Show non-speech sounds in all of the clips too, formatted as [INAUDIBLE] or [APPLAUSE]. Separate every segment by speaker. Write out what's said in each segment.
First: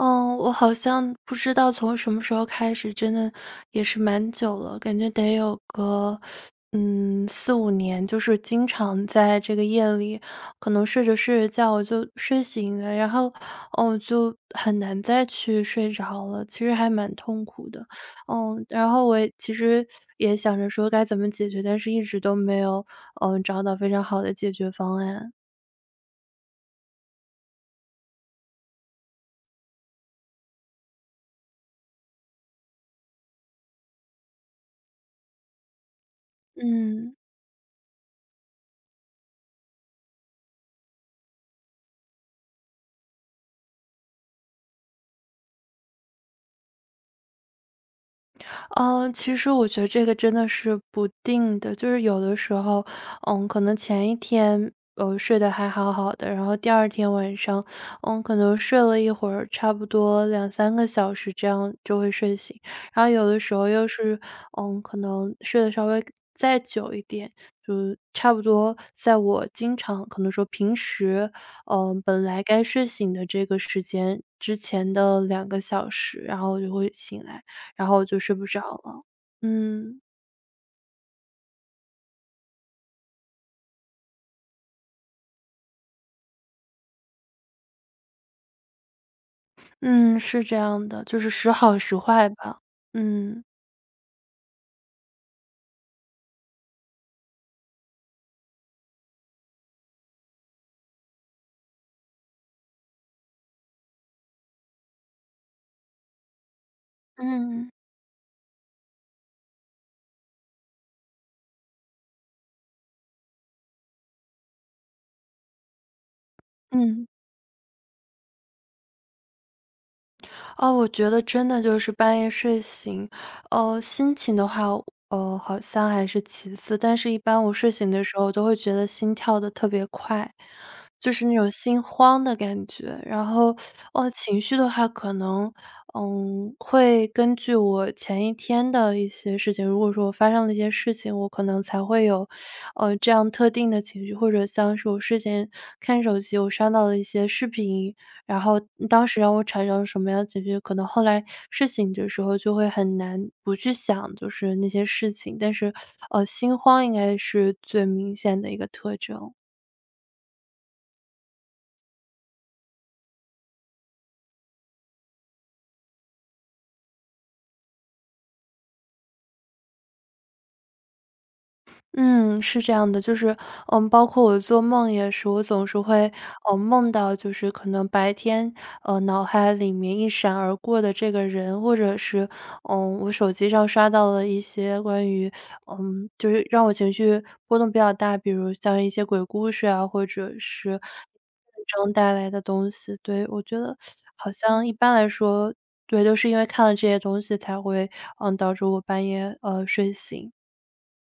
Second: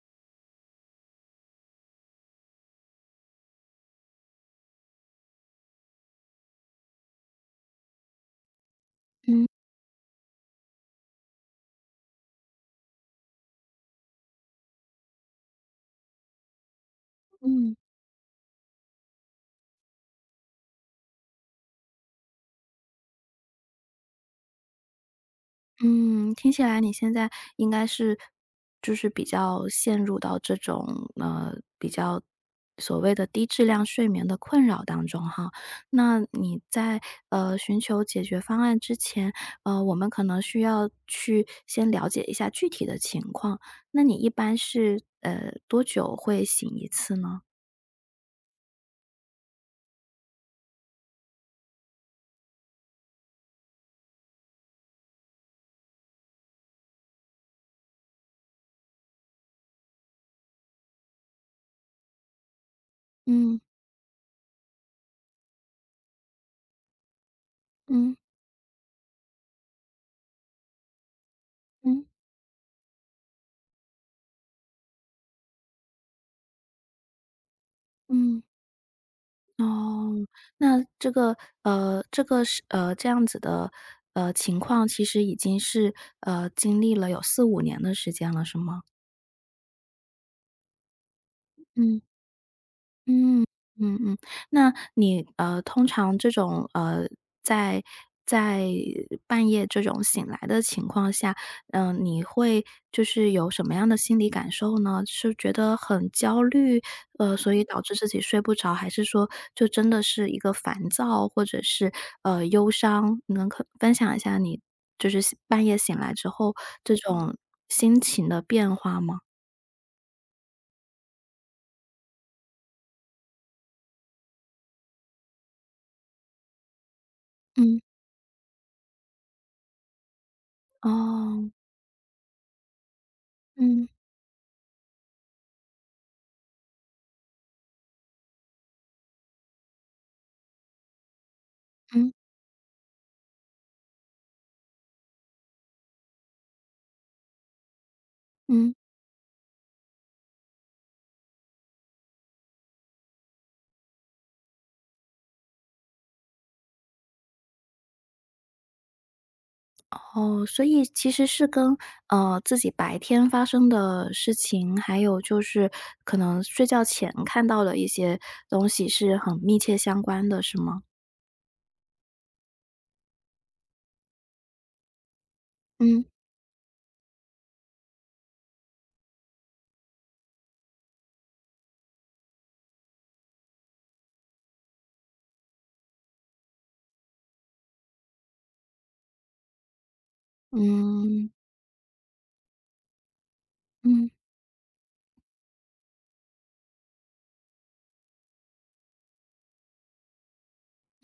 Speaker 1: 嗯，我好像不知道从什么时候开始，真的也是蛮久了，感觉得有个，[SUCKS TEETH] 嗯，4-5年，就是经常在
Speaker 2: 嗯。
Speaker 1: 这个夜里，可能睡着睡着觉，我就睡醒了。然后，呃，就很难再去睡着了，其实还蛮痛苦
Speaker 2: 嗯。
Speaker 1: 的。[SUCKS TEETH] 呃，然后我其实，[SUCKS TEETH] 也想着说该怎么解决？但是一直都没有，嗯，找到非常好的解决方案。
Speaker 2: 嗯，听起来你现在应该是就是比较陷入到这种呃，比较所谓的低质量睡眠的困扰当中哈。那你在，
Speaker 1: 嗯。
Speaker 2: 呃，寻求解决方案之前，呃，我们可能需要去先了解一下具体的情况。那你一般是，呃，多久会醒一次呢？
Speaker 1: 呃，其实我觉得这个真的是不定的。就是有的时候，嗯，可能前1天，我睡得还好好的，然后第2天晚上，嗯，可能睡了一会儿，差不多2-3个小时，这样就会睡醒。然后有的时
Speaker 2: 嗯。
Speaker 1: 候又是，嗯，可能睡得稍微再久一点，就是
Speaker 2: 嗯。
Speaker 1: 差不多在我经常可能说平时，嗯，
Speaker 2: 嗯。
Speaker 1: 本来该睡醒的这个时间，之前的2个小时，然后我就会醒来，然后就睡
Speaker 2: 嗯。
Speaker 1: 不着了，嗯。
Speaker 2: 哦，那这个呃，这个是呃，这样子的，呃，情况，其实已经是，呃，经历了有4-5年的时间了，是吗？
Speaker 1: 嗯，是这样的，就是时好时
Speaker 2: 嗯，
Speaker 1: 坏吧。嗯。
Speaker 2: 嗯，嗯嗯，那你，呃，通常这种，呃，在在半夜这种醒来的情况下，嗯，你会就是有什么样的心理感受呢？是觉得很焦虑？呃，所以
Speaker 1: 嗯。
Speaker 2: 导致自己睡不着，还是说，就真的是一个烦躁？或者是，呃，忧伤？能可分享一下你就是半夜醒来之后，这
Speaker 1: 嗯。
Speaker 2: 种心情的变化吗？
Speaker 1: 呃，我觉得真的就是半夜睡醒，呃，心情的话，呃，好像还是其次，但是一般我睡
Speaker 2: 嗯。
Speaker 1: 醒的时候，都会觉得心跳得特别快。就是那种
Speaker 2: 哦。
Speaker 1: 心慌的感觉，然后，
Speaker 2: 嗯。
Speaker 1: 呃，情绪的话可能，嗯，会根据我前一天的一些事情，如果说我发生了一些事情，我可能才会
Speaker 2: 嗯。
Speaker 1: 有，呃，这样特定的情绪，或者像是我事先看手机我刷到了一些视频，然后
Speaker 2: 嗯。
Speaker 1: 当时让我产生了什么样的情绪，可能后来，睡醒的时候就会很难不去想，就是那些事情，但是，呃，心慌应该是最明显的一个特征。
Speaker 2: 哦，所以其实是跟，呃，自己白天发生的事情，还有就是可能睡觉前看到的一些东西是很密切相关的，是吗？
Speaker 1: 嗯，是这样的，就是，呃，包括我做梦也是，我总是
Speaker 2: 嗯。
Speaker 1: 会，呃，梦到就是可能白天，呃，脑海里面一闪而过的这个人。或者是，呃，我手机上刷到了一些关于 [SUCKS TEETH] 呃，就是让我情绪波动比较大，比如像是一些鬼故事啊，或者是
Speaker 2: 嗯。
Speaker 1: [UNINTELLIGIBLE] 中带来的东西对，[SUCKS TEETH] 我觉得
Speaker 2: 嗯。
Speaker 1: 好像一般来说对，都是因为看了这些东西才会，呃，导致我半夜，呃，睡醒。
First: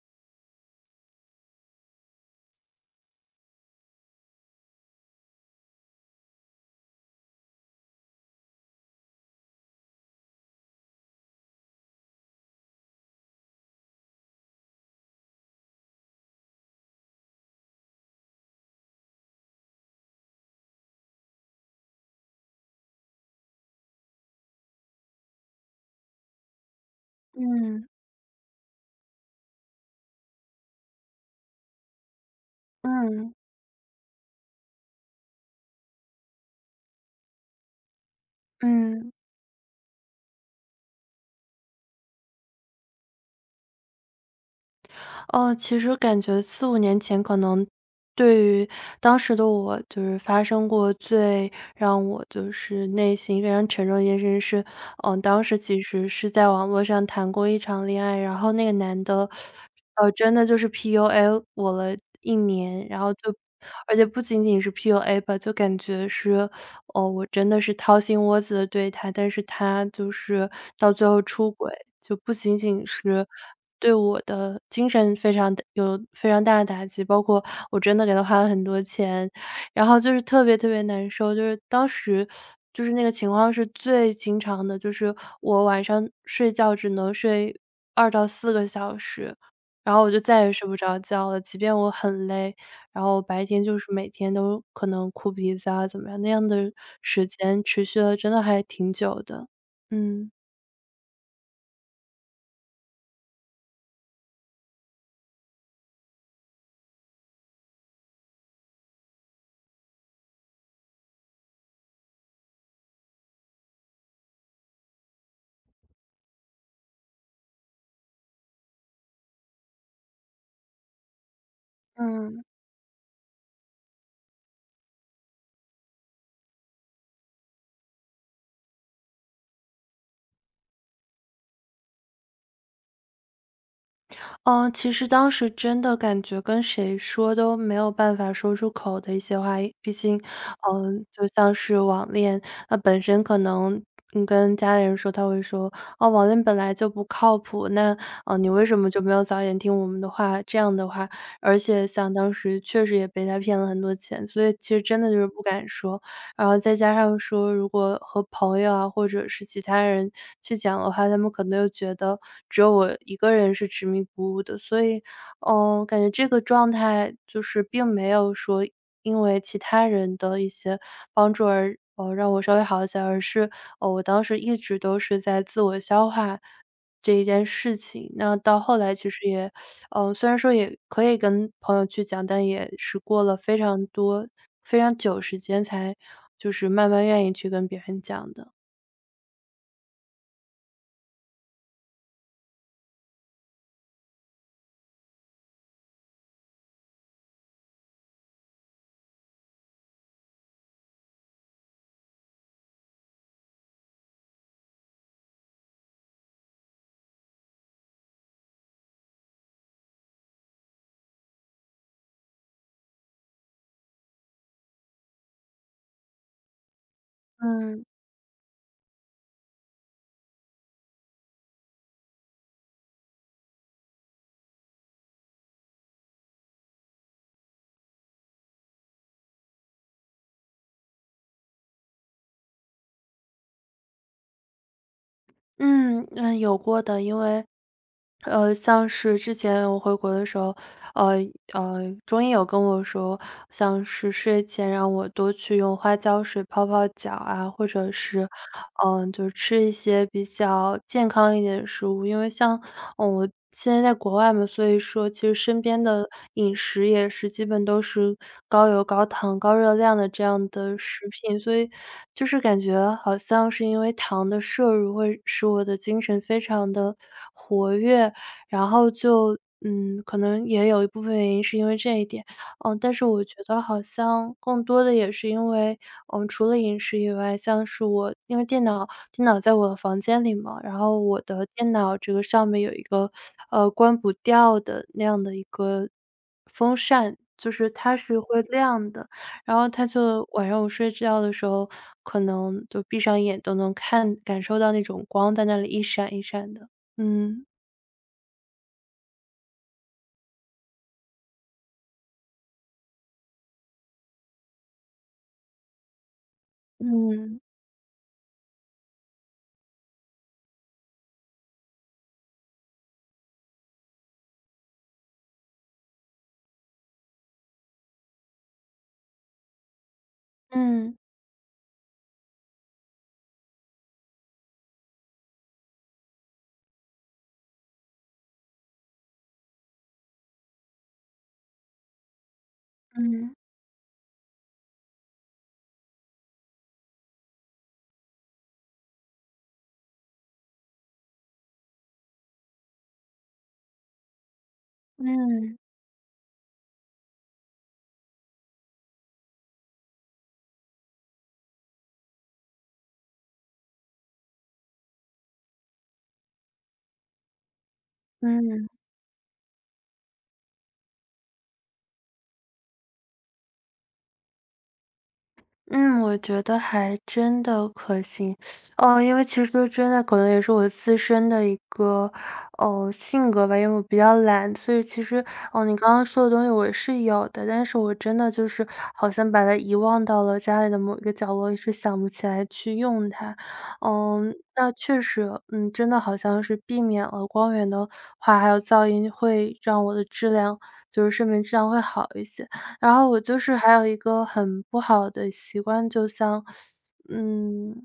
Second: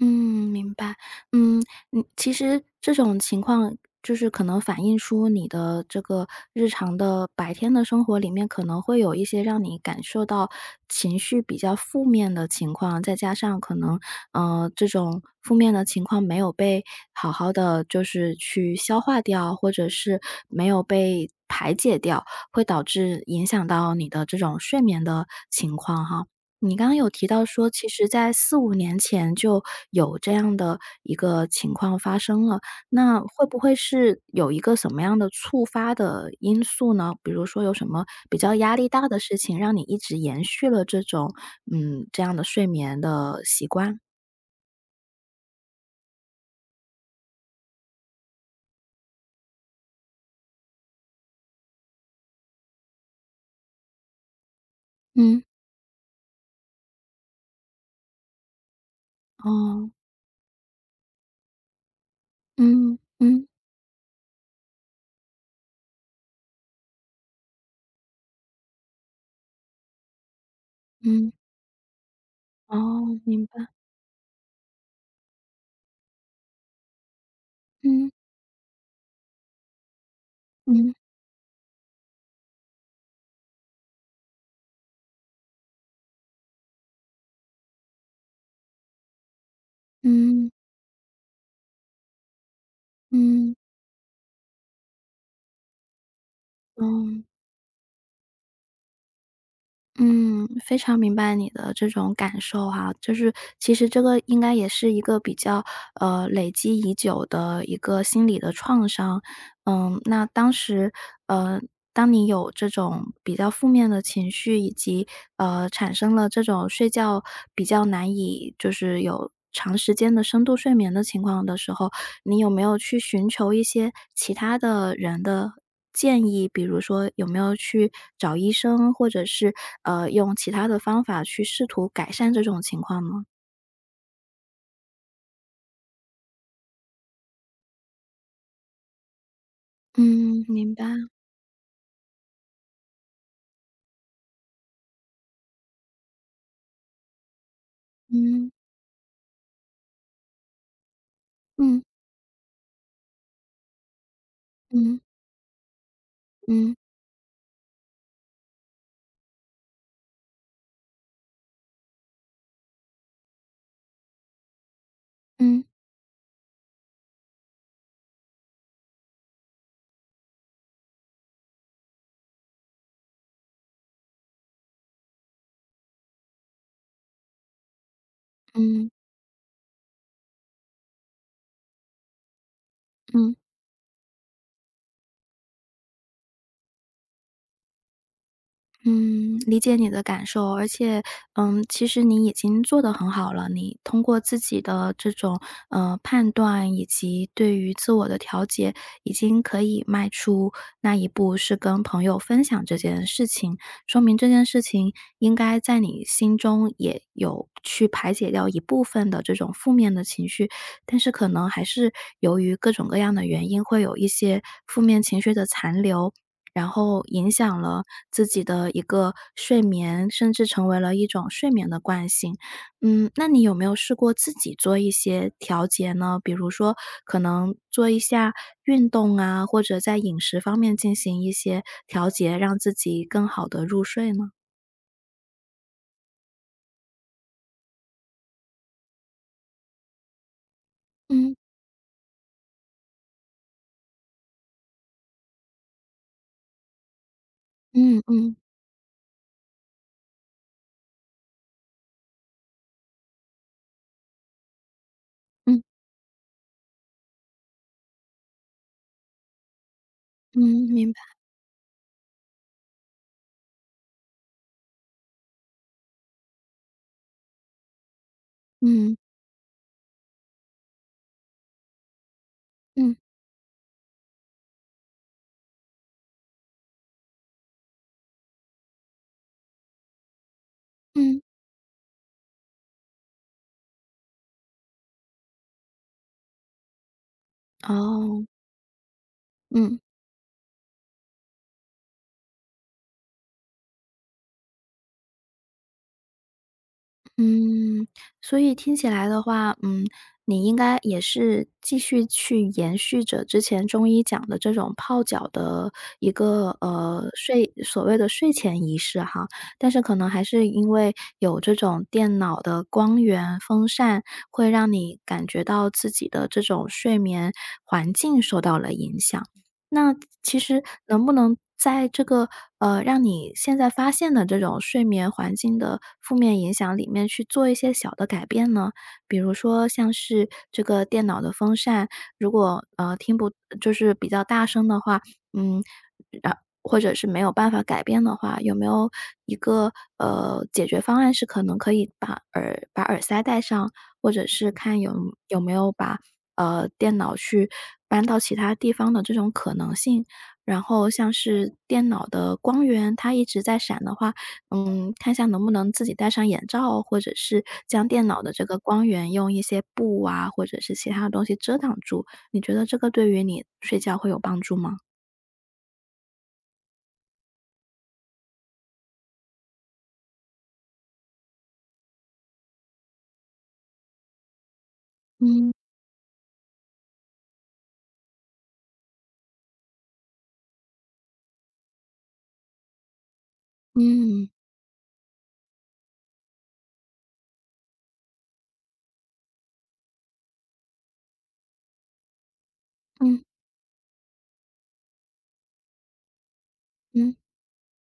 Speaker 2: 嗯，明白。嗯，你其实这种情况就是可能反映出你的这个日常的白天的生活里面，可能会有一些让你感受到情绪比较负面的情况，再加上可能，呃，这种负面的情况没有被好好地就是去消化掉，或者是没有被排解掉，会导致影响到你的这种睡眠的情况哈。你刚刚有提到说，
Speaker 1: 嗯。
Speaker 2: 其实在四五年前就有这样的一个情况发生了，那
Speaker 1: 嗯。
Speaker 2: 会不会是有一个什么样的促发的因素呢？比如说有什么比较压力大
Speaker 1: 嗯。
Speaker 2: 的事情让你一直延续了这种，嗯，这样的睡眠的习惯？
Speaker 1: 呃，其实感觉4-5年前，可能对于当时的我就是发生过最让我就是内心非常沉重的一件事情是呃，当
Speaker 2: 嗯。
Speaker 1: 时其实是在网络上谈过一场恋爱，然后那个男的，[SUCKS TEETH]
Speaker 2: 哦。
Speaker 1: 呃，真的就是 PUA 我了1年。
Speaker 2: 嗯，
Speaker 1: 然后就
Speaker 2: 嗯。
Speaker 1: 而且不仅仅是 PUA 吧，就感觉是，[SUCKS TEETH] 呃，我真的是掏心窝子地对他，但是他就是到最后
Speaker 2: 嗯。
Speaker 1: 出轨，就不仅仅
Speaker 2: 哦，
Speaker 1: 是
Speaker 2: 明白。
Speaker 1: 对我的精神非常打有非常大的打击包括我真的
Speaker 2: 嗯。
Speaker 1: 给他花了很多钱，然后就是特别特别
Speaker 2: 嗯。
Speaker 1: 难受。就是当时 [SUCKS TEETH] 就是那个情况是最经常的，就是我晚上睡觉只能睡2-4个小时，然后我就再
Speaker 2: 嗯。
Speaker 1: 也睡不着觉了，即便我很累，然后白
Speaker 2: 嗯。
Speaker 1: 天就是每天都可能哭鼻子啊怎么样，那样的
Speaker 2: 嗯。
Speaker 1: 时间持续了真的还挺久的，嗯。
Speaker 2: 嗯，非常明白你的这种感受哈，就是其实这个应该也是一个比较，呃，累积已久的一个心理的创伤。呃，那当时呃，当你有这种比较负面的情绪，以及，呃，产生了这种睡觉比较难以就是有长时间的深度睡眠的情况的时候，你
Speaker 1: 嗯。
Speaker 2: 有没有去寻求一些其他的人的建议？比如说有没有去找医生，或者是，呃，用其它的方法去试图改善这种情况呢？
Speaker 1: 呃，其实当时真的感觉，跟谁说都没有办法说出口的一些话也毕竟
Speaker 2: 嗯，明
Speaker 1: 呃，
Speaker 2: 白。
Speaker 1: 就像是网恋，那本身可能跟家里人说，他会说，：“网恋本来就不靠谱，那，呃，你
Speaker 2: 嗯。
Speaker 1: 为什么就没有早点听我们的话？”这样的话，而
Speaker 2: 嗯。
Speaker 1: 且像当时，确实也被他骗了很多钱，所以其实
Speaker 2: 嗯。
Speaker 1: 真的就是不敢说，然后
Speaker 2: 嗯。
Speaker 1: 再加上说，如果和朋友啊，或者是其他人去讲的话，他们可能又觉得，只有我一个人是执迷不悟的。所以，
Speaker 2: 嗯。
Speaker 1: 呃，感觉这个状态就是并没有说，因为其他人的一些帮助而，呃，让我稍微好一些，而是，呃，我当时一直都是在自我消化这一件事情。那到后
Speaker 2: 嗯。
Speaker 1: 来其实也 [SUCKS TEETH] 呃，虽然说也可以跟朋友去讲，但也是过
Speaker 2: 嗯。
Speaker 1: 了非常多，非常久时间，才就是慢慢愿意去跟别人讲的。
Speaker 2: 嗯，理解你的感受，而且，嗯，其实你已经做得很好了，你通过自己的这种，呃，判断以及对于自我的调节，已经可以迈出那一步，是跟朋友分享这件事情，说明这件事情应该，在你心中也有去排解掉一部分的这种负面的情绪。但是可能还是，由于各种各样的原因，会有一些负面情绪的残留，然后影响了
Speaker 1: 嗯。
Speaker 2: 自己的一个睡眠，甚至成为了一种睡眠的惯性，嗯，那你有没有试过自己做一些调节呢？比如说，可能做一下运动啊，或者在饮食方面进行一些调节，让自己更好地入睡呢？
Speaker 1: 嗯，呃，有过的，因为，呃，像是之前我回国的时候，呃
Speaker 2: 嗯。
Speaker 1: 呃，中医有跟我说，像是睡前让我多去用花椒水泡泡脚啊，或者
Speaker 2: 嗯
Speaker 1: 是，
Speaker 2: 嗯。
Speaker 1: 呃，就吃一些比较健康一点的食物。因为像我现在在国外嘛，所以说其实身
Speaker 2: 嗯。
Speaker 1: 边的饮食也是基本都是高油高糖、高热量的这
Speaker 2: 嗯，
Speaker 1: 样的
Speaker 2: 明
Speaker 1: 食
Speaker 2: 白。
Speaker 1: 品，所以，就是感觉好像是因为糖的摄入会使我的精神非常的活跃。然后
Speaker 2: 嗯。
Speaker 1: 就，嗯，可能也有一部分原因是因为这一点，呃，但
Speaker 2: 嗯。
Speaker 1: 是我觉得好像更多的也是因为我们除了饮食以外，像是我因为电脑电脑在我房间里嘛，然后
Speaker 2: 嗯。
Speaker 1: 我的电脑这个上面有一个，呃，关不掉的那样的一个风扇，就是它是
Speaker 2: 哦。
Speaker 1: 会亮的，然后
Speaker 2: 嗯。
Speaker 1: 它就晚上我睡觉的时候，可能就闭上眼都能看感受到那种光在那里一闪一闪的，嗯。
Speaker 2: 嗯，所以听起来的话，嗯，你应该也是继续去延续着之前中医讲的这种泡脚的一个，呃，
Speaker 1: 嗯。
Speaker 2: 睡所谓的睡前仪式哈。但是可能还是因为有这种电脑的光源，风扇，会让你感觉到自己的这种睡眠环境受到了影响。那其实
Speaker 1: 嗯。
Speaker 2: 能不能在这个，呃，让你现在发现的这种睡眠环境的负面影响里面去做一些小的改变呢？比如说像是这个电脑的风扇，如果，呃，听不
Speaker 1: 嗯。
Speaker 2: 就是比较大声的话，嗯呃，或者是没有办法改变的话，有没有一个，呃，解决方案是可能可以把耳把耳塞戴上，或者是看有有没
Speaker 1: 嗯。
Speaker 2: 有把，呃，电脑去搬到其他地方的这种可能性，然后像是电脑的光源，它一直在闪的话，嗯，看下能不能自己戴上眼罩，或者是将电脑的这个
Speaker 1: 嗯。
Speaker 2: 光源用一些布啊，或者是其他的东西遮挡住，你觉得这个对于你睡觉会有帮助吗？
Speaker 1: 嗯，我觉得还真的可行，[SUCKS TEETH] 呃，因为其实说真的，可能也是我自身的一个，呃，性格吧，因为我比较懒，所以其实，
Speaker 2: 嗯。
Speaker 1: 呃，你刚刚说的东西我是有的，但是我真的就是，好像把它遗忘到了家里的某一个角落，一直想不起来去用它。呃，
Speaker 2: 嗯。
Speaker 1: 那确实，呃，真的好像是避免了，光源的话，还有噪音，会让我的质量就是睡眠质量会好一些。然后我
Speaker 2: 嗯。
Speaker 1: 就是还有一个很不好的习惯，就像，[SUCKS TEETH]
Speaker 2: 嗯。
Speaker 1: 嗯，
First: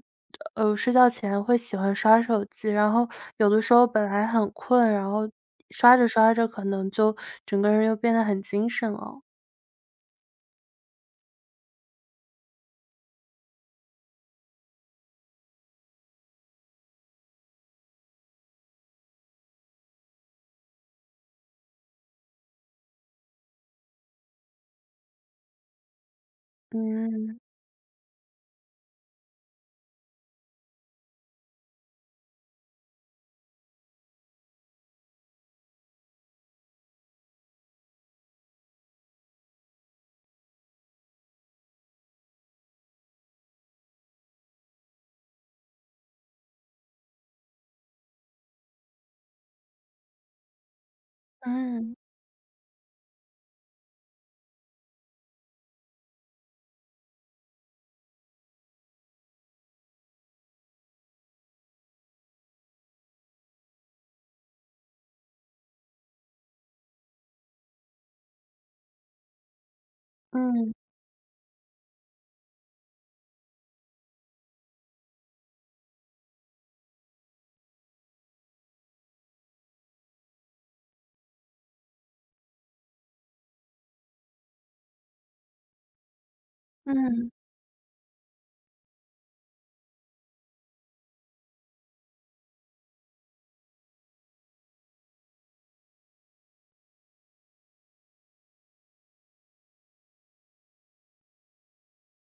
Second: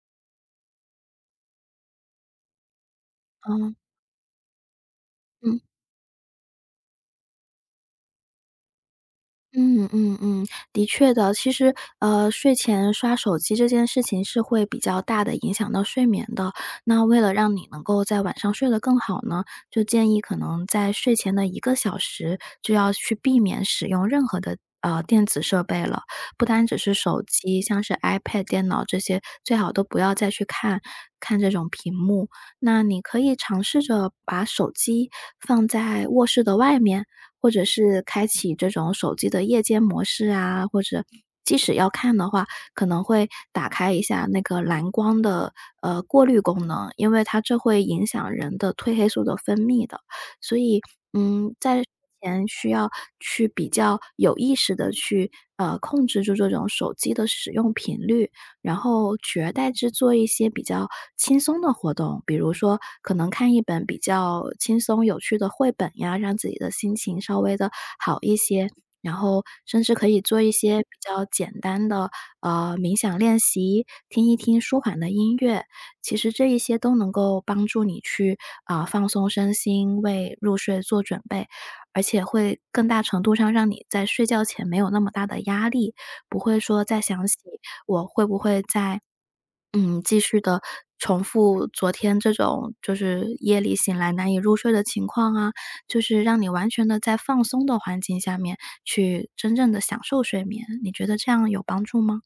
Speaker 1: 呃，睡觉前会喜欢刷手机，然后有的时
Speaker 2: 嗯。
Speaker 1: 候本来很困，然后
Speaker 2: 嗯。
Speaker 1: 刷着刷着可能就整个人就变得很精神了。
Speaker 2: 嗯，嗯，嗯，的确的，其实，呃，睡前刷手机这件事情是会比较大的影响到睡眠的，那为了让你能够在晚上睡得更好呢，就建议可能在睡前的一个小时，就要去避免使用任何的，呃，电子设备了。不单只是手
Speaker 1: 嗯。
Speaker 2: 机，像是 ipad、电脑这些，最好都不要再去看，看这种屏幕。那你可以尝试着把手机，放在卧室的外面，或者是开启这种手机的夜间模式啊，或者，即使要看的话，可能会打开一下那个蓝光的，呃，过滤功能，因为它这会影响人的褪黑素的分泌的。所以，嗯，在之
Speaker 1: 嗯。
Speaker 2: 前需要去比较有意识的去，呃，控制住这种手机的使用频率。然后，取而代之做一些比较，轻松的活动，比如说，可能看一本比较轻松有趣的绘本呀，让自己的心情，稍微的好一些，然后甚至可以做一
Speaker 1: 嗯。
Speaker 2: 些比较简单的，呃，冥想练习，听一听舒缓的音乐。其实这一些都能够帮助你去，呃，放松身心，为入睡做准备。而且会更大程度上让你在睡觉前没有那么大的压力，不会说再想
Speaker 1: 嗯。
Speaker 2: 起，我会不会在，嗯，继续地重复昨天，这种就是，夜里醒来难以入睡的情况啊，就是让你完全的在放松的环境下面去，真正的享受睡眠，你觉得这样有帮助吗？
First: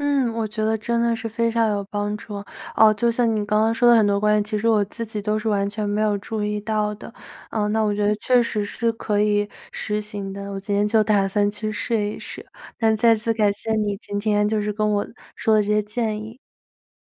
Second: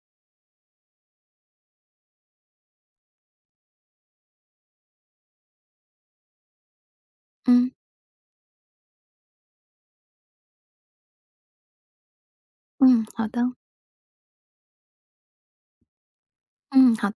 Speaker 1: 嗯，我觉得真的是非常有帮助，哦，就像你刚刚说的很多观点，其实我自己都是完全没有注意到的。啊，
Speaker 2: 嗯。
Speaker 1: 那我觉得确实是可以实行的，我今天就打算去试一试，那
Speaker 2: 嗯，
Speaker 1: 再
Speaker 2: 好
Speaker 1: 次
Speaker 2: 的。
Speaker 1: 感谢你今天，就是跟我说的这些建议。
Speaker 2: 嗯，好。